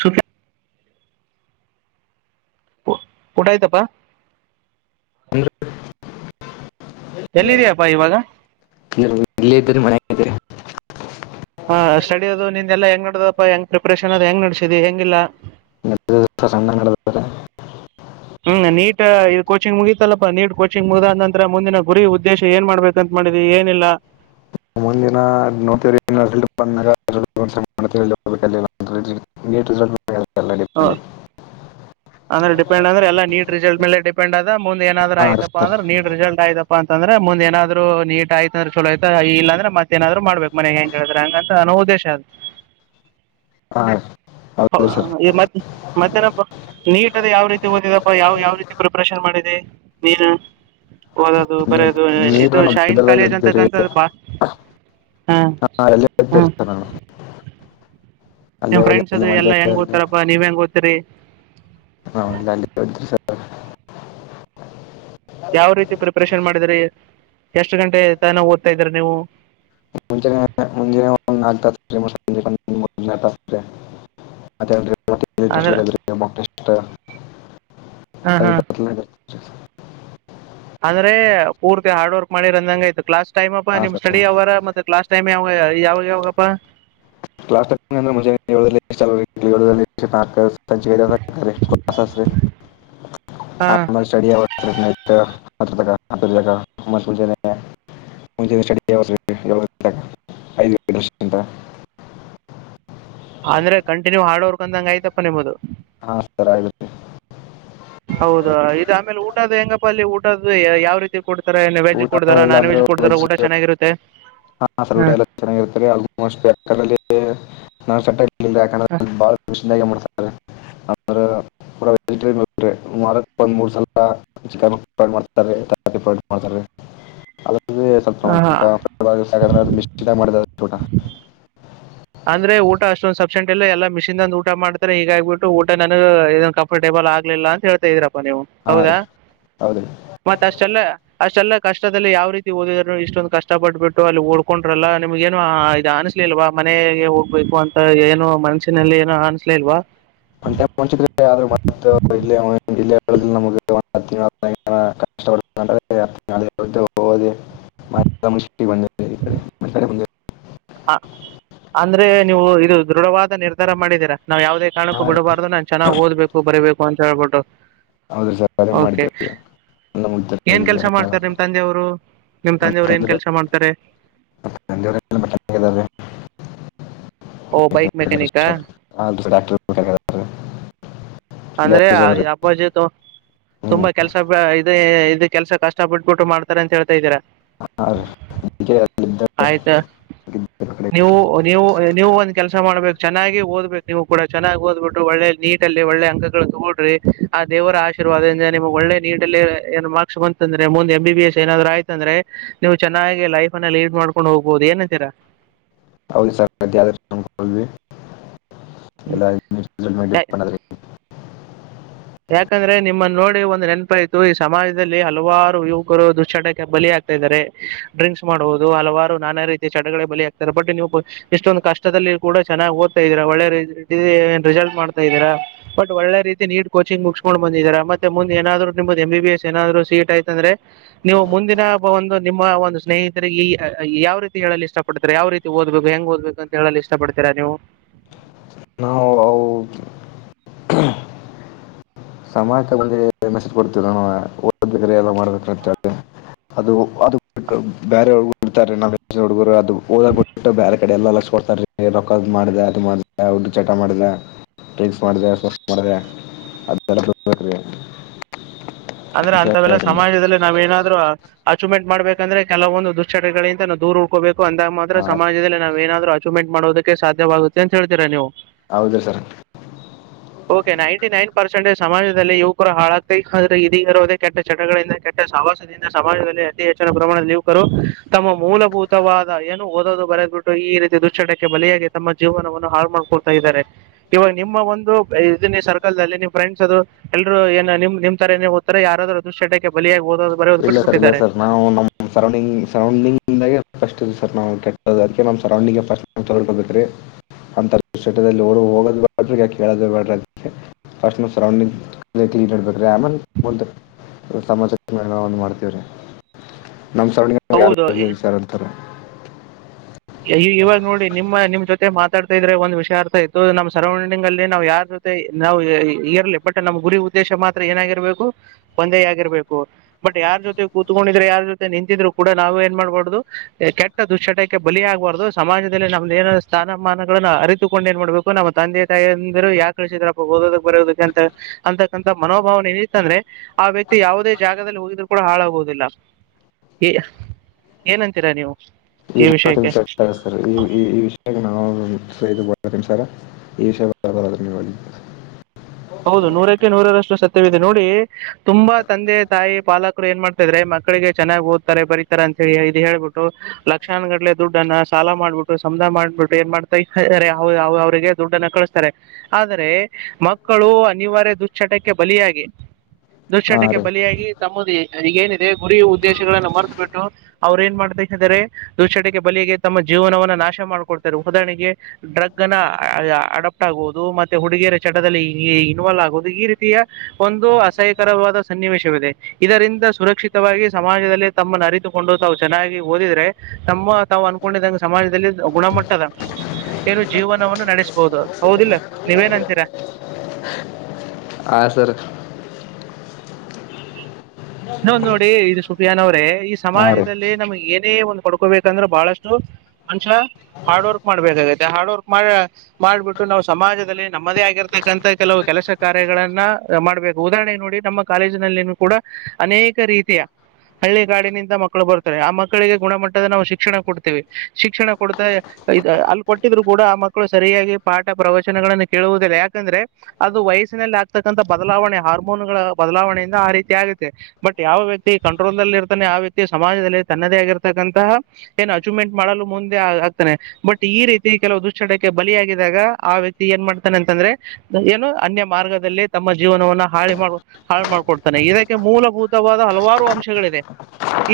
ಸ. [inaudible] ಊಟಯತಪ್ಪ. ಅಂದ್ರೆ ಎಲ್ಲಿದಯಪ್ಪಾ ಇವಾಗ. ಹ. ಹಾಷ್ಟ. ನಡೋದು ನಿಂದ ಎಲ್ಲ ಹೆಂಗ ನಡ್ದದಪ್ಪಾ ಹೆಂಗ್ ಪ್ರಿಪರೇಷನ್ ಅದು ಹೆಂಗ ನಡಸಿದಿದೆ ಹೆಂಗಿಲ್ಲ. ಇ ದಸ ಸಣ್ಣಂಗಡೆರ. ಹ್ಮ್ ನೀಟ್ ಕೋಚಿಂಗ್ ಮುಗಿತಲ್ಲಪ್ಪಾ ನೀಟ್ ಕೋಚಿಂಗ್ ಮುಗ್ದಾದ ನಂತರ ಮುಂದಿನ ಗುರಿ ಉದ್ದೇಶ ಏನ್ ಮಾಡ್ಬೇಕಂತ ಮಾಡಿದ್ವಿ ಏನಿಲ್ಲ. ಮುಂದಿನ ನೋಡ್ತವಂದಿಸ. ಹ ಅಂದ್ರೆ ಡಿಪೆಂಡ್ ಅಂದ್ರೆ ಎಲ್ಲಾ ನೀಟ್ ರಿಸಲ್ಟ್ ಮೇಲೆ ಡಿಪೆಂಡ್ ಆದದ ಮುಂದ ಏನಾದ್ರರು ಹಾಂ ಆಯ್ತಪ್ಪ ಸರ್ ಅಂದ್ರೆ ನೀಟ್ ರಿಸಲ್ಟ್ ಆಯ್ತಪ್ಪಾ ಅಂತಂದ್ರೆ ಮುಂದ್ ಏನಾದ್ರರು. ರು ನೀಟ್ ಆಯ್ತ ಅಂದ್ರೆ ಚಲೋ ಆಯ್ತ ಇಲ್ಲಾಂದ್ರೆ ಮತ್ತೇಏನಾದ್ರು ಮಾಡ್ಬೇಕು ಮನೆಗೆ ಹೆಂಗ ಹೇಳಿದ್ರೆ ಹಂಗಂತ ನನ್ನೋ ಉದ್ದೇಶ ಅದು. ಹಾ. ಹ ಮತ್ತ ಮತ್ತನ ನೀಟ್ ಅದ ಯಾವ ರೀತಿ ಓದಿದಪ್ಪ ಯಾವ ಯಾವ ರೀತಿ ಪ್ರಿಪರೇಷನ್ ಮಾಡಿದೆ ನೀನು ಓದೋದು ಬರ. ನೀಟ್ ಇದು ನಾವು ಶೈನ್ ಬಿದರ್ದಾಗ ಕಾಲೇಜ್ ಇರ್ತೀರಿ ಅಂತಕ್ಕ ಬಾ ಹ ಹಾಂ ಅಲ್ಲೇ ಹ. ಇದ್ದೀರಿ ಸರ್ ನಾನು ಅಲ್ಲೇ ನಿಮ ಹೋದೆ ಫ್ರೆಂಡ್ ಅಲ್ಲಿ ಅದು ಎಲ್ಲ ಹೆಂಗ ಮಂಡ್ಯದಲ್ಲಿ ಓ್ತಾರಾ ನೀವ ಹೆಂಗ ಓತ್ತ. ತೇ. [unintelligible] ಹಾಲ್ಲ ಅಲ್ಲಿ ಸ [unintelligible] ಯಾವ ರೀತಿ ಪ್ರಿಪರೇಷನ್ ಮಾಡ ದ್ರಿ ಎಷ್ಟು ಗಂಟೆ ತಾನ ಓದ್ತಾ ಇದ್ರ ನೀವು ಮುಂಚ ಮುಂ ಒ [unintelligible] ಅಂದ್ರೆ [inaudible] ಹಾ ಅದ ಹಾ ಬತ್ ನಗ ಅಂದ್ರೆ ಪೂರ್ತಿ ಹಾರ್ಡ್ ವರ್ಕ್ ಮಾಡಿರಂದಂಗ ಆತು ಕ್ಲಾಸ್ ಟೈಮ್ ಅ ಹಾಂ ನಿಮ್ ಸರ್ ಸ್ಟಡಿ ಅವರ ಮತ್ತ ಕ್ಲಾಸ್ ಟೈಮ್ ಯಾವಾಗ ಪ್ಪಾ [unintelligible] ಸಂಚ ಕ ಕ ಆ ಸ್ಟ ಹಾ [unintelligible] ಂಐ [unintelligible] [inaudible] [inaudible] ಅಂದ್ರೆ ಕಂಟಿನ್ಯೂ ಹಾರ್ಡ್ವರ್ಕ್ ಅಂದಂಗ ಆಯ್ತಪ್ಪ ನಿಮಮ್ಮ್ದದು ಹಾ ಸರ್ ಆಯಗಿ ಹೌದ ಇದು ಆಮೇಲೆ ಊಟದ ಹೆಂಗಪ್ಪ ಅಲ್ಲಿ ಊಟದ್ದ ಯಾವ ರೀತಿ ಕೊಡ್ತಾರೆ ವೆಜ್ ಊಟ ಕೊಡತಾರಾ ನಾನ್ ವೆಜ್ ಕೊಡ್ತಾರ ಊಟ ಚೆನ್ನಾಗಿರುತ್ತೆ ಹಾ ಸರ್ಗಟ ಎಲ್ಲ ಚೆನ್ನಾಗಿರ್ತಾರೆ ಆಲ್ಮೋಸ್ಟ್ಲ್ಲಿ ನಾ ಸಟ್ಟ ಬಾಳ ಮಾಡ್ತಾರೆ ಅ್ರಜಿರಿ ಒಂದ್ ಮೂರ್ ಸಲ ಚಿಕನ್ ಮಾಡ್ತಾ ಮಾಡ್ತ ಇ ಹಾ, ಹಾ ಸಸಕ ಮಶ್ಚಿತ ಮಾಡ ೋಟಾ ಅಂದ್ರೆ ಊಟ ಅಷ್ಟೊಂದ ಸಸೆಂಟ್ಲ್ಲ ಎಲ್ಲ ಮಿಷನ್ದಂದ ಊಟ ಮಾಡತಾರೆ ಹೀಗ ಆಗ್ಬಿಟ್ಟು ಊಟ ನನಗ್ ಇದ ಕಂಫರ್ಟೇಬಲ್ ಆಗ್ಲಿಲ್ಲ ಅಂತ ಹೇಳ್ತಾ ಇದೀರಾ ನೀವು ಹಾಂ ರೀ ಹೌದಾ ಹೌದು ರೀ ಮತ್ತ ಅಷ್ಟೆಲ್ಲ ಅಷ್ಟೆಲ್ಲ ಕಷ್ಟದಲ್ಲಿ ಯಾವ ರೀತಿ ಓದಿದ್ರು ಇಷ್ಟೊಂದು ಕಷ್ಟಪಟ್ಟಬಿಟ್ಟು ಅಲ್ಲಿ ಓಡ್ಕೊಂಡ್ರಲ್ಲ ನಿಮ್ಗೇನುಾ ಇದು ಅನಿಸಲಿಲ್ವಾ ಮನೆಗೆ ಹೋಗ್ಬೇಕು ಅಂತ ಏನೋ ಮನ್ಸಿನಲ್ಲಿ ಏನೋ ಅನ್ಸ್ಲ ಇಲ್ವಾ ಮಚ್ರ ಹ ಬಂದ ಈಡೆ ಮಡೆಂದ ಹ ಅಂದ್ರೆ ನೀವು ಇದು ದೃಢವಾದ ನಿರ್ಧಾರ ಮಾಡಿದೀರಾ ನಾವ್ ಯಾವವುದ ಕಾರಕ್ಕೂ ಹಾಂ ರೀ ಬಿಡಬಾರ್ದು ನಾ ಚನ್ನಾಗಿ ಓದ್ಬೇಕ ಬರಬೇಕು ಪಂಚಾಯ ಬಟ್ಟ ಹೌದು ರೀ ಸರ್ ಅದೇ ಕೆ ಮಾಡಿದ್ದೇವೆ ನಮಗೆ ಏನ್ ಕೆಲಸ ತಲೆಗಿದ್ದಾರೆ ಮಾಡ್ತಾರೆ ನಿಮ್ ತಂದೆಯವರು ಹೋ ನಿಮ್ ನಮ್ಮ ತಂದೆಯವರು ಏನ್ ತಂದೆ ಕೆಲಸ ಮಾಡ್ತಾರೆ ತಂದೆಯವರೆಲ್ಲ ಮೆಕ್ಯಾನಿಕ್ ಇದ್ದಾರೆ ಓ ಬೈಕ್ ಮೆಕ್ಯಾನಿಕಾ ಹಾ ಸರ್ ಫೋಟೋಗ್ರಾಫರ್ ಅಂದ್ರೆ ಅಪ್ಪಾಜಿದು ಹ್ಞೂ ತುಂಬಾ ಕೆಲ್ಸ ಇದು ಕೆಲಸ ಕಷ್ಟಪಟ್ಬಿ ಬಿಟ್ಟು ಮಾಡ್ತಾರೆ ಅಂತ ಹೇಳ ಹೇಳ್ತಾಯಿದಿರ ಹಾಂ ರೀ ಅದಕ್ಕೆ ಅಲ್ಲಿದ್ದ ಆಯ್ತಾ ಇದ್ದ ಕಡೆ ನೀವು ನೀವು ನೀವು ಒಂದ್ ಕೆಲಸ ಮಾಡ್ಬೇಕು ಚೆನ್ನಾಗಿ ಓದ್ಬೇಕು ನೀವು ಕೂಡ ಚೆನ್ನಾಗಿ ಓದ್ಬಿಟ್ಟು ಒಳ್ಳೆ ನಿಟ್ ಅಲ್ಲಿ ಒಳ್ಳೆ ಅಂಕಗಳು ತಗೋಡ್ರಿ ಆ ದೇವರ ಆಶೀರ್ವಾದದಿಂದ ನಿಮ್ಗ್ ಒಳ್ಳೆ ನಿಟ್ ಅಲ್ಲಿ ಮಾರ್ಕ್ಸ್ ಬಂತಂದ್ರೆ ಮುಂದೆ ಎ ಬಿ ಬಿ ಎಸ್ ಏನಾದ್ರು ಆಯ್ತಂದ್ರೆ ನೀವು ಚೆನ್ನಾಗಿ ಲೈಫ್ ಅನ್ನ ಲೀಡ್ ಮಾಡ್ಕೊಂಡು ಹೋಗ್ಬಹುದು ಏನ್ಂತೀರಾ ಹೌದು ಸರ್ ಎಲ್ಲ [inaudible] ಯಾಕಂದ್ರೆ ನಿಮ್ಮನ್ನು ನೋಡಿ ಒಂದ್ ನೆನಪ ಇತು ಈ ಸಮಾಜದಲ್ಲಿ ಹಲವಾರು ಯುವಕರು ದುಶ್ಚಟಕ್ಕೆ ಬಲಿ ಆಗ್ತಿದಾರೆ ಡ್ರಿಂಕ್ಸ್ ಮಾಡ್ಬಹುದು ಹಲವಾರು ನಾನಾ ರೀತಿಯ ಚಟಗಳೇ ಬಲಿ ಆಕ್ತಾರೆ ಬಟ್ ನೀವು ಇಷ್ಟೊಂದು್ ಕಷ್ಟದಲ್ಲಿ ಕೂಡ ಚನ್ನಾಗ್ ಓದತಇದೀರಾ ಒಳ್ಳೆ ರಿಸಲ್ಟ್ ಮಾಡ್ತಾ ಇದೀರಾ ಬಟ್ ಒಳ್ಳೆ ರೀತಿ ನಿಟ್ ಕೋಚಿಂಗ್ ಮುುಕ್ಸ್ಕೊಂಡ್ ಬಂದಿದಿರ ಮತ್ತೆ ಮುಂದ್ ಏನಾದ್ರು ನಿಮ್ದ ಎಂಬ ಬಿ ಎಸ್ ಏನಾದ್ರು ಸೀಟ್ ಆಯ್ತಂದ್ರೆ ನೀವು ಮುಂದಿನ ಒಂದು ನಿಮ್ಮ ಒಂದು ಸ್ನೇಹಿತರಿಗೆ ಯಾವ್ ರೀತಿ ಹೇಳಲ್ಲಿ ಇಷ್ಟ ಪಡ್ತರ ಯಾವ್ ರೀತಿ ಓದ್ಬೇಕು ಹೆಂಗ್ ಓದ್ಬೇಕು ಅಂತ ಹೇಳಲ್ಲಿ ಇಷ್ಟ ಪಡ್ತೀರಾ ನೀವು ನಾವು ಅವು ಸಮಾ ಮುಂದೆ ಮೆಸ ಕೊಡ್ತವ ನಾವ್ ಓದ್ರ ಮಾಡ್ಬೇಕಂತ ಅದು ಬ ಹರು ಓದ ಬಿಟ್ಟು ಬೇರೆ ಕಡೆಲ್ಲ ಕೊಡ್ತೊ ಅದು ಮಾಡ ಚಟ ಮಾಡಿದೆ ಡ್ರಿಂಕ್ಸ್ ಮಾಡಿದ ಮಾಡ [unintelligible] ಅಂದ್ರೆ ಅಂತ ಅಂತವೆಲ್ಲ ಹೇಳ್ತೀನಿ ಸಮಾಜದಲ್ಲಿ ನಾವ್ ಏನಾದ್ರು ಆ ಅಚೀವ್ಮೆಂಟ್ ಮಾಡ್ಬೇಕಂದ್ರೆ ಕೆಲವೊಂದು ದುಷ್ಟಚಟಗಳಿ ನ ದೂರ ಉಳ್ಕೊಬೇಕ. ಅಂದಾಗ ಮಾತ್ರ ಸಮಾಜದಲ್ಲಿ ನಾವ್ ಏನಾದ್ರು ಅಚೀವ್ಮಂಟ್ ಮಾಡೋದಕ್ಕೆ ಸಾಧ್ಯವಾಗುತ್ತ ಅಂತೆ ಹೇಳ್ತೀರ ನೀವು ಹೌದ್ರಿ sir. Okay ninety nine percent ಸಮಾಜದಲ್ಲಿ ಯುವಕರ ಹಾಳಾಗತ ಇದೀಗ ಇರದೇ ಕೆಟ್ಟ ಚಟಗಳಿಂದ ಕೆಟ್ಟ ಸಹವಾಸದಿಂದ ಸಮಾಜದಲ್ಲಿ ಅತಿ ಹೆಚ್ಚಿನ ಪ್ರಮಾಣ ಯುವಕರು ತಮ್ಮ ಮೂಲಭೂತವಾದ ಏನು ಓದೋದು ಬರೆದು ಬಿಟ್ಟು ಈ ರೀತಿ ದುಶ್ಚಟಕ್ಕೆ ಬಲಿಯಾಗಿ ತಮ್ಮ ಜೀವನವನ್ನ ಹಾಳು ಮಾಡ್ಕೊಳ್ತಾ ಇದ್ದಾರೆ ಇವಾಗ ನಿಮ್ಮ ಒಂದು ಇದ ಸರ್ಕಲ್ಲ್ಲಿ ನಿಮ್ಮ್ ಫ್ರೆಂಡ್ಸ್ ಅದು ಎಲ್ರೂ ಏ ನಿಮ್ ನಿಮ್ಮ ರೆ ಯಾರಾದ್ರೂ ದುಷ್ಟಟ್ಟಕ್ಕೆ ಬಲಿಯಾಗ ಹೋದರು. ಇಲ್ಲ ಸರ್ ಇಲ್ಲ ಸರ್ ನಾವು ನಮ್ಮ್ ಸರೌಂಡಿಂಗ್ ಸರೌಂಡಿಂಗದಾಗೆ ಫಸ್ಟ್ ನಾವು ಕೆಟ್ಟದ ಅದ್ಕೆ ಸರೌಂಡಿಂಗ್ಟ್ ಫಸ್ಟ್ ತಕೊಬೇಕ್ರೇ ಆ ಕೆಟ್ಟ ಚಟಗಳಿಗೆ ಹೋಗೋದಿಲ್ಲ ಕೇಳೋದೇ ಬೇಡ ರೀ ಪಸ್ಟ್ ನಮ್ಮ ಸರೌಂಡಿಂಗ್ ಕ್ಲೀನ್ ಇರಬೇಕ ರೀ ಆಮೇಲ ಮುಂದ ಸಮಾಜಕ್ಕ ಎಲ್ಲ ಒಂದ ಮಾಡ್ತೀವಿರಿ. ನಮ್ ಸುರ್ರೋಡಿಂಗ್ ಯಾರು ಹೌದು ಈ ಇಲ್ಲ ಅಂತಾರ ಈ ಇವಾಗ ನೋಡಿ ನಿಮ್ಮ ನಿಮ್ ಜೊತೆ ಮಾತಾಡ್ತಾ ಇದ್ರೆ ಒಂದ್ ವಿಷ ಅರ್ಥ ಆಯ್ತು ನಮ್ಮ್ ಸರೌಂಡಿಂಗ್ ಅಲ್ಲಿ ನಾವ್ ಯಾರ ಜೊತೆ ನಾವು ಇರ್ಲಿ ಬಟ್ ನಮ್ ಗುರಿ ಉದ್ದೇಶ ಮಾತ್ರ ಏನಾಗಿರ್ಬೇಕು ಒಂದೇ ಆಗಿರ್ಬೇಕು ಬಟ್ ಯಾರ್ ಜೊತೆ ಕೂತ್ಕೊಂಡಿದ್ರೆ ಯಾರ ಜೊತೆ ನಿಂತಿದ್ರು ಕೂಡ ನಾವು ಏನ್ ಮಾಡ್ಬಾರ್ದ ಕೆಟ್ಟ ದುಶ್ಚಟಕ್ ಬಲಿಆಗ್ಬಾರ್ದು ಸಮಾಜದಲ್ಲಿ ನಮ್ದ ಏನಾದ ಸ್ಥಾನಮಾನಗಳನ್ನ ಅರಿತುಕೊಂಡು ಏನ್ ಮಾಡ್ಬೇಕು ನಮ್ಮ ತಂದೆ ತಾಯಿಂದಿರು ಯಾಕೆ ಕಳ್ಸಿದ್ರಪ್ಪ ಓದದಕ್ ಬರೆಯೋದಕ್ಕೆ ಅಂತ ಅಂತಕ್ಕಂತ ಮನೋಭಾವನೆ ಏನಿತ್ತಂದ್ರೆ ಆ ವ್ಯಕ್ತಿ ಯಾವುದೇ ಜಾಗದಲ್ಲಿ ಹೋಗಿದ್ರು ಕೂಡ ಹಾಳಾಗುವುದಿಲ್ಲ ಏನಂತೀರಾ ನೀವು [unintelligible] ಈ ವಿಷಯಕ್ಕೆ ಈ ವಿಷಯಕ್ಕೆ ನಾವು [unintelligible] ಹೌದು ನೂರಕ್ಕೆ ನೂರರಷ್ ಸತ್ಯವಿದೆ ನೋಡಿ. ತುಂಬಾ ತಂದೆತಾಯಿ ಪಾಲಕ ಕರ ಏನ್ಮಾಡ್ತಿದಾರೆ ಮಕ್ಕಳಿಗೆ ಚೆನ್ನಾಗಿ ಓದತ್ತಾರೆ ಬರೀತಾರೆ ಅಂತಿ ಇದು ಹೇಳ್ಬಿಟ್ಟು ಲಕ್ಷಾನಗಟ್ಲೆ ದುಡ್ಡನ್ನ ಸಾಲ ಮಾಡ್ಬಿಟ್ಟು ಸಮಧ ಮಾಡ್ಬಿಟ್ಟು ಏನ್ ಮಾಡ್ತಾ ಅವ್ ಅವರಿಗೆ ದುಡ್ಡನ್ನ ಕಳಿಸ್ತಾರೆ ಆದ್ರರೆ ಮಕ್ ಮಕ್ಕಳು ಅನಿವಾರ್ಯ ದುಶ್ಚಟಕ್ಕೆ ಬಲಿಯಾಗಿ ಹಾಂ ದುಶ್ಚಟಕ್ಕೆ ರೀ ಬಲಿಯಾಗಿ ತಮ್ಮ ಈಗ ಏನಿದೆ ಗುರಿ ಉದ್ದೇಶಗಳನ್ನ ಮರೆತು ಬಿಟ್ಟು ಅವ್ರು ಏನ್ಮಾಡ್ತಿದಾರೆ ದುಶ್ಚಟಕ್ಕೆ ಬಲಿಯಾಗಿ ತಮ್ಮ ಜೀವನವನ್ನ ನಾಶ ಮಾಡಕೊಡ್ತಾರೆ ಉದಾಹರಣೆಗೆ ಡ್ರಗ್ ನ್ನ ಅಡಪ್ಟ್ ಆಗವುದು ಮತ್ತೆ ಹುಡುಗಿಯರ ಚಟದಲ್ಲಿ ಈ ಇನ್ವಾಲ್ವ್ ಆಗೋದು ಈ ರೀತಿಯ ಒಂದು ಅಸಹ್ಯಕರವಾದ ಸನ್ನಿವೇಶವಿದೆ ಇದರಿಂದ ಸುರಕ್ಷಿತವಾಗಿ ಸಮಾಜದಲ್ಲಿ ತಮ್ಮನ್ನ ಅರಿತುಕೊಂಡು ತಾವು ಚೆನ್ನಾಗಿ ಓದಿದ್ರೆ ತಮ್ಮ ತಾವು ಅನ್ಕೊಂಡಿದಂಗ ಸಮಾಜದಲ್ಲಿ ಗುಣಮಟ್ಟದ ಏನು ಜೀವನವನ್ನು ನಡೆಸಬಹುದು ಹೌದಿಲ್ಲ ನೀವೇನಂತೀರಾ ಆ ಸರ್. ಇನ್ನೊಂದು ನೋಡಿ ಇದು ಸುಫಿಯಾನ್ ಅವ್ರೆ ಈ ಹಾಂ ರೀ ಸಮಾಜದಲ್ಲಿ ನಮ್ಗ ಏನ್ ಪಡ್ಕೋಬೇಕಂದ್ರ ಬಹಳಷ್ಟು ಮನುಷ್ಯ ಹಾರ್ಡ್ ವರ್ಕ್ ಮಾಡ್ಬೇಕಾಗೆ ಹಾರ್ಡ್ ವರ್ಕ್ ಮಾಡ ಮಾಡ್ಬಿಟ್ಟು ನಾವು ಸಮಾಜದಲ್ಲಿ ನಮ್ಮದೇ ಆಗಿರ್ತಕ್ಕಂತ ಕೆಲವು ಕೆಲಸ ಕಾರ್ಯಗಳನ್ನ ಮಾಡ್ಬೇಕು ಉದಾಹರಣೆಗೆ ನೋಡಿ ನಮ್ಮ ಕಾಲೇಜಿನಲ್ಲಿನೂ ಕೂಡ ಅನೇಕ ರೀತಿಯ ಹಳ್ಳಿ ಗಾಡಿನಿಂದ ಮಕ್ಕಳು ಬರ್ತಾರೆ ಆ ಮಕ್ಕಳಿಗೆ ಗುಣಮಟ್ಟದ ನಾವು ಶಿಕ್ಷಣ ಕೊಡ್ತೀವಿ ಶಿಕ್ಷಣ ಕೊಡ್ತಾ ಅಲ್ಲಿ ಕೊಟ್ಟಿದ್ರು ಕೂಡ ಆ ಮಕ್ಕಳು ಸರಿಯಾಗಿ ಪಾಠ ಪ್ರವಚನಗಳನ್ನ ಕೇಳುವುದಿಲ್ಲ ಯಾಕಂದ್ರೆ ಅದು ವಯಸ್ಸಿನಲ್ಲಿ ಆಗ್ತಕ್ಕಂಥ ಬದಲಾವಣೆ ಹಾರ್ಮೋನ್ಗಳ ಬದಲಾವಣೆಯಿಂದ ಆ ರೀತಿ ಆಗ ತೆ ಬಟ್ ಯಾವ ವ್ಯಕ್ತಿ ಕಂಟ್ರೋಲ್ಲ್ಲಿ ಇರ್ತಾನೆ ಆ ವ್ಯಕ್ತಿ ಸಮಾಜದಲ್ಲಿ ತನ್ನದೇ ಆಗಿರ್ತಕ್ಕಂತಹ ಏನು ಅಚೀವ್ಮೆಂಟ್ ಮಾಡಲು ಮುಂದೆ ಆಗ್ತಾನೆ ಬಟ್ ಈ ರೀತಿ ಕೆಲವು ದುಶ್ಚಟಕ್ಕೆ ಬಲಿಯಾಗಿದ್ದಾಗ ಆ ವ್ಯಕ್ತಿ ಏನ್ ಮಾಡ್ತಾನ ಅಂತಂದ್ರೆ ಏನು ಅನ್ಯ ಮಾರ್ಗದಲ್ಲಿ ತಮ್ಮ ಜೀವನವನ್ನ ಹಾಳಿ ಮಾಡ ಹಾಳ ಮಾಡ್ಕೊಡ್ತಾನೆ ಇದ್ ಮೂಲಭೂತವಾದ ಹಲವಾರು ಅಂಶಗಳಿದೆ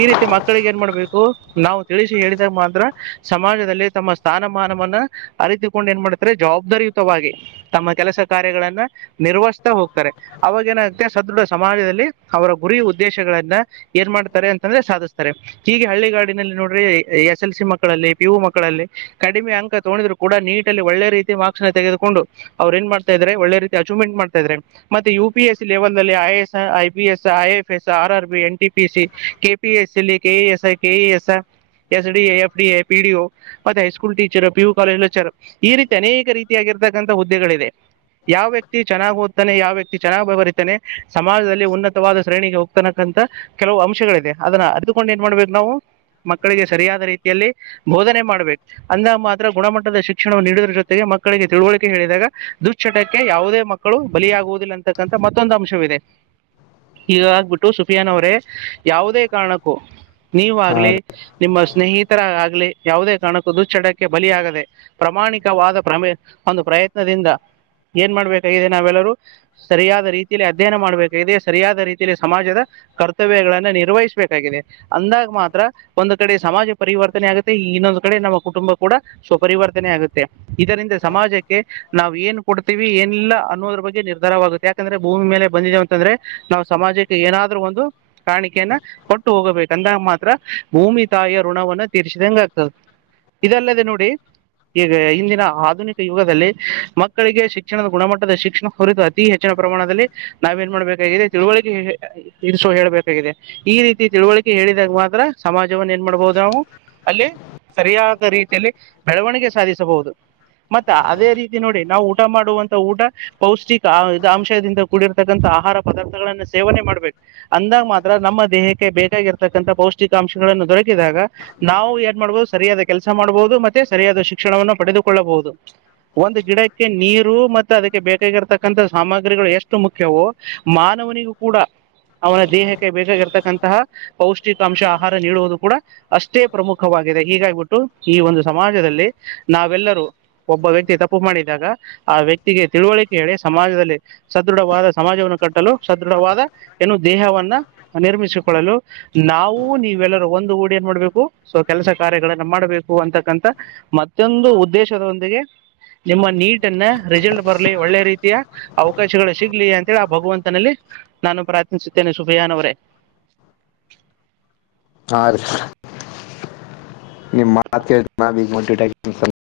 ಈ ರೀತಿ ಮಕ್ಕಳಿಗೆ ಏನ್ ಮಾಡಬೇಕು ನಾವು ತಿಳಿಸಿ ಹೇಳಿದಾಗ ಮಾತ್ರ ಸಮಾಜದಲ್ಲಿ ತಮ್ಮ ಸ್ಥಾನಮಾನವನ್ನ ಅರಿತುಕೊಂಡು ಏನ್ ಮಾಡತಾರೆ ಜವಾಬ್ದಾರಿಯುತವಾಗಿ ತಮ್ಮ ಕೆಲಸ ಕಾರ್ಯಗಳನ್ನ ನಿರ್ವಹಿಸ್ತಾ ಹೋಗ್ತಾರೆ ಅವಾಗ ಏನಾಗುತ್ತೆ ಸದೃಢ ಸಮಾಜದಲ್ಲಿ ಅವರ ಗುರಿ ಉದ್ದೇಶಗಳನ್ನ ಏನ್ ಮಾಡ್ತಾರೆ ಅಂತಂದ್ರೆ ಸಾಧಿಸ್ತಾರೆ ಹೀಗೆ ಹಳ್ಳಿಗಾಡಿನಲ್ಲಿ ನೋಡ್ರಿ ಎಸ್ ಎಲ್ ಸಿ ಮಕ್ಕಳಲ್ಲಿ ಪಿ ಯು ಮಕ್ಕಳಲ್ಲಿ ಕಡಿಮೆ ಅಂಕ ತುಗೊಂಡಿದ್ರು ಕೂಡ ನೀಟಲ್ಲಿ ಒಳ್ಳೆ ಮಾರ್ಕ್ಸ್ ನ ತೆಗೆದುಕೊಂಡು ಅವ್ ನ್ ಮಾಡ್ತಾ ಇದಾರೆ ಒಳ್ಳೆ ರೀತಿ ಅಚೀವ್ಮೆಂಟ್ ಮಾಡ್ತಾ ಇದಾರೆ ಮತ್ತೆ U P S C level ನಲ್ಲಿ I A S I P S I F S R R B N T P C K P ಎಸ್ಲ್ಲಿ K E S K E S S D A F D A P D O ಮತ್ತೆ high school teacher P U ಕಾಲೇಜ್ರ್ ಈ ರೀತಿ ಅನೇಕ ರೀತಿಯಾಗಿರತಕ್ಕಂಹ ಹುದ್ದೆಗಳಿದೆ ಯಾವ ವ್ಯಕ್ತಿ ಚೆನ್ನಾಗಿ ಓದ್ತಾನೆ ಯಾವ ವ್ಯಕ್ತಿ ಚೆನ್ನಾಗಿ ಬರಿತಾನೆ ಸಮಾಜದಲ್ಲಿ ಉನ್ನ ವಾದ ಶ್ರೇಣಿಗೆ ಹೋಗ್ತನಕ್ಕಂತ ಕೆಲವು ಅಂಶಗಳಿದೆ ಅದನ್ನ ಅರ್ದುಕೊಂಡು ಏನ್ ಮಾಡ್ಬೇಕು ನಾವು ಮಕ್ಕಳಿಗೆ ಸರಿಯಾದ ರೀತಿಯಲ್ಲಿ ಬೋಧನೆ ಮಾಡ್ಬೇಕು ಅಂದ ಮಾತ್ರ ಗುಣಮಟ್ಟದ ಶಿಕ್ಷಣವನ್ನು ನೀಡುದ್ರ ಜೊತೆಗೆ ಮಕ್ಕಳಿಗೆ ತಿಳುವಳಿಕೆ ಹೇಳಿದಾಗ ದುಶ್ಚಟಕ್ಕೆ ಯಾವುದೇ ಮಕ್ಕಳು ಬಲಿಯಾಗುವುದಿಲ್ಲ ಅಂತಕ್ಕಂತಥ ಮತ್ತೊಂದು ಅಂಶವಿದೆ. ಈಗ ಆಗ್ಬಿಟ್ಟು ಸುಫಿಯಾನ್ ಅವರೇ ಯಾವುದೇ ಕಾರಣಕ್ಕೂ ನೀವ ಹಾಂ ಆಗ್ಲಿ ರೀ ನಿಮ್ಮ ಸ್ನೇಹಿತರ ಆಗ್ಲಿ ಯಾವುದೇ ಕಾರಣಕ್ಕೂ ದುಚ್ಚಡಕ್ಕೆ ಬಲಿಯಗದೆ ಪ್ರಾಮಾಣಿಕವಾದ ಒಂದು ಪ್ರಯತ್ನದಿಂದ ಏನ್ ಮಾಡ್ಬೇಕಾಗಿದೆ ನಾವೆಲ್ಲರೂ ಸರಿಯಾದ ರೀತಿಯಲ್ಲಿ ಅಧ್ಯಯನ ಮಾಡ್ಬೇಕಾಗಿದೆ. ಸರಿಯಾದ ರೀತಿಯಲ್ಲಿ ಸಮಾಜದ ಕರ್ತವ್ಯಗಳನ್ನ ನಿರ್ವಹಿಸಬೇಕಾಗಿದೆ ಅಂದಾಗ ಮಾತ್ರ ಒಂದು ಕಡೆ ಸಮಾಜ ಪರಿವರ್ತನೆ ಆಗುತ್ತೆ ಇನ್ನೊಂದು ಕಡೆ ನಮ್ಮ ಕುಟುಂಬ ಕೂಡ ಸ್ವಪರಿವರ್ತನೆ ಆಗುತ್ತೆ ಇದರಿಂದ ಸಮಾಜಕ್ಕೆ ನಾವು ಏನ್ ಕೊಡ್ತೀವಿ ಏನಿಲ್ಲ ಅನ್ನೋದ್ರ ಬಗ್ಗೆ ನಿರ್ಧಾರವಾಗುತ್ತೆ ಯಾಕಂದ್ರೆ ಭೂಮಿ ಮೇಲೆ ಬಂದಿದೇವ ಅಂತಂದ್ರೆ ನಾವು ಸಮಾಜಕ್ಕೆ ಏನಾದ್ರು ಒಂದು ಕಾಣಿಕೆಯನ್ನ ಕೊಟ್ಟು ಹೋಗಬೇಕು ಅಂದಾಗ ಮಾತ್ರ ಭೂಮಿ ತಾಯಿಯ ಋಣವನ್ನು ತೀರ್ರಿಸಿದಂಗ ಆಗ್ತದ ಇದಲ್ಲದೆ ನೋಡಿ ಈಗ ಇಂದಿನ ಆಧುನಿಕ ಯುಗದಲ್ಲಿ ಮಕ್ಕಳಿಗೆ ಶಿಕ್ಷಣದ ಗುಣಮಟ್ಟದ ಶಿಕ್ಷಣ ಕುರಿತು ಅತಿ ಹೆಚ್ಚಿನ ಪ್ರಮಾಣದಲ್ಲಿ ನಾವ ಏನ್ ಮಾಡ್ಬೇಕ. ತಿಳುವಳಿಕೆ ಇರಿಸೋ ಹೇಳಬೇಕಾಗಿದೆ ಈ ರೀತಿ ತಿಳುವಳಿಕೆ ಹೇಳಿದಾಗ ಮಾತ್ರ ಸಮಾಜವನ್ನು ಏನ್ ಮಾಡಬದು ನಾವು ಅಲ್ಲಿ ಸರಿಯಾದ ರೀತಿಯಲ್ಲಿ ಬೆಳವಣಿಗೆ ಸಾಧಿಸಬಹುದು ಮತ್ತ ಅದೇ ರೀತಿ ನೋಡಿ ನಾವು ಊಟ ಮಾಡುವಂತ ಊಟ ಪೌಷ್ಟಿಕ ಇದ ಅಂಶದಿಂದ ಕೂಡಿರತಕ್ಕಂಥ ಆಹಾರ ಪದಾರ್ಥಗಳನ್ನ ಸೇವನೆ ಮಾಡ್ಬೇಕು ಅಂದಾಗ ಮಾತ್ರ ನಮ್ಮ ದೇಹಕ್ಕೆ ಬೇಕಾಗಿರ್ತಕ್ಕಂಥ ಪೌಷ್ಟಿಕಾಂಶಗಳನ್ನು ದೊರಕಿದಾಗ ನಾವು ಏನ್ ಮಾಡ್ಬದು ಸರಿಯಾದ ಕೆಲಸ ಮಾಡ್ಬದು ಮತ್ತೆ ಸರಿಯಾದ ಶಿಕ್ಷಣವನ್ನು ಪಡೆದುಕೊಳ್ಳಬಹುದು ಒಂದು ಗಿಡಕ್ಕೆ ನೀರು ಮತ್ತೆ ಅದಕ್ಕೆ ಬೇಕಾಗಿರತಕ್ಕಂಥ ಸಾಮಗ್ರಿಗಳು ಎಷ್ಟು ಮುಖ್ಯವೋ ಮಾನವನಿಗೂ ಕೂಡ ಅವನ ದೇಹಕ್ಕೆ ಬೇಕಾಗಿರತಕ್ಕಂತಹ ಪೌಷ್ಟಿಕಾಂಶ ಆಹಾರ ನೀಡುವುದು ಕೂಡ ಅಷ್ಟೇ ಪ್ರಮುಖವಾಗಿದೆ ಹೀಗಾಗಿಬಿಟ್ಟು ಈ ಒಂದು ಸಮಾಜದಲ್ಲಿ ನಾವೆಲ್ಲರೂ ಒಬ್ಬ ವ್ಯಕ್ತಿ ತಪ್ಪು ಮಾಡಿದಾಗ ಆ ವ್ಯಕ್ತಿಗೆ ತಿಳುವಳಿಕೆ ಹೇಳಿ ಸಮಾಜದಲ್ಲಿ ಸದೃಢವಾದ ಸಮಾಜವನ್ನ ಕಟ್ಟಲು ಸದೃಢವಾದ ಏನು ದೇಹವನ್ನ ನಿರ್ಮಿಸಿಕೊಳ್ಳಲು ನಾವು ನೀವೆಲ್ಲರೂ ಒಂದು ಗುಡಿ ಏನ್ ಮಾಡ್ಬೇಕು ಸೊ ಕೆಲಸ ಕಾರ್ಯಗಳನ್ನ ಮಾಡಬೇಕು ಅಂತಕ್ಕಂತ ಮತ್ತೊಂದು ಉದ್ದೇಶದೊಂದಿಗೆ ನಿಮ್ಮ ನೀಟನ್ನ ರಿಸಲ್ಟ್ ಬರಲಿ ಒಳ್ಳೆ ರೀತಿಯ ಅವಕಾಶಗಳು ಸಿಗ್ಲಿ ಅಂತೇಳಿ ಭಗವಂತನಲ್ಲಿ ನಾನು ಪ್ರಾರ್ತ್ನಿಸುತ್ತೇನೆ ಸುಭಿಯನ ಅವರೇ ತಾರ್ ನಿ ಮಾತ್ಟಟ [unintelligible]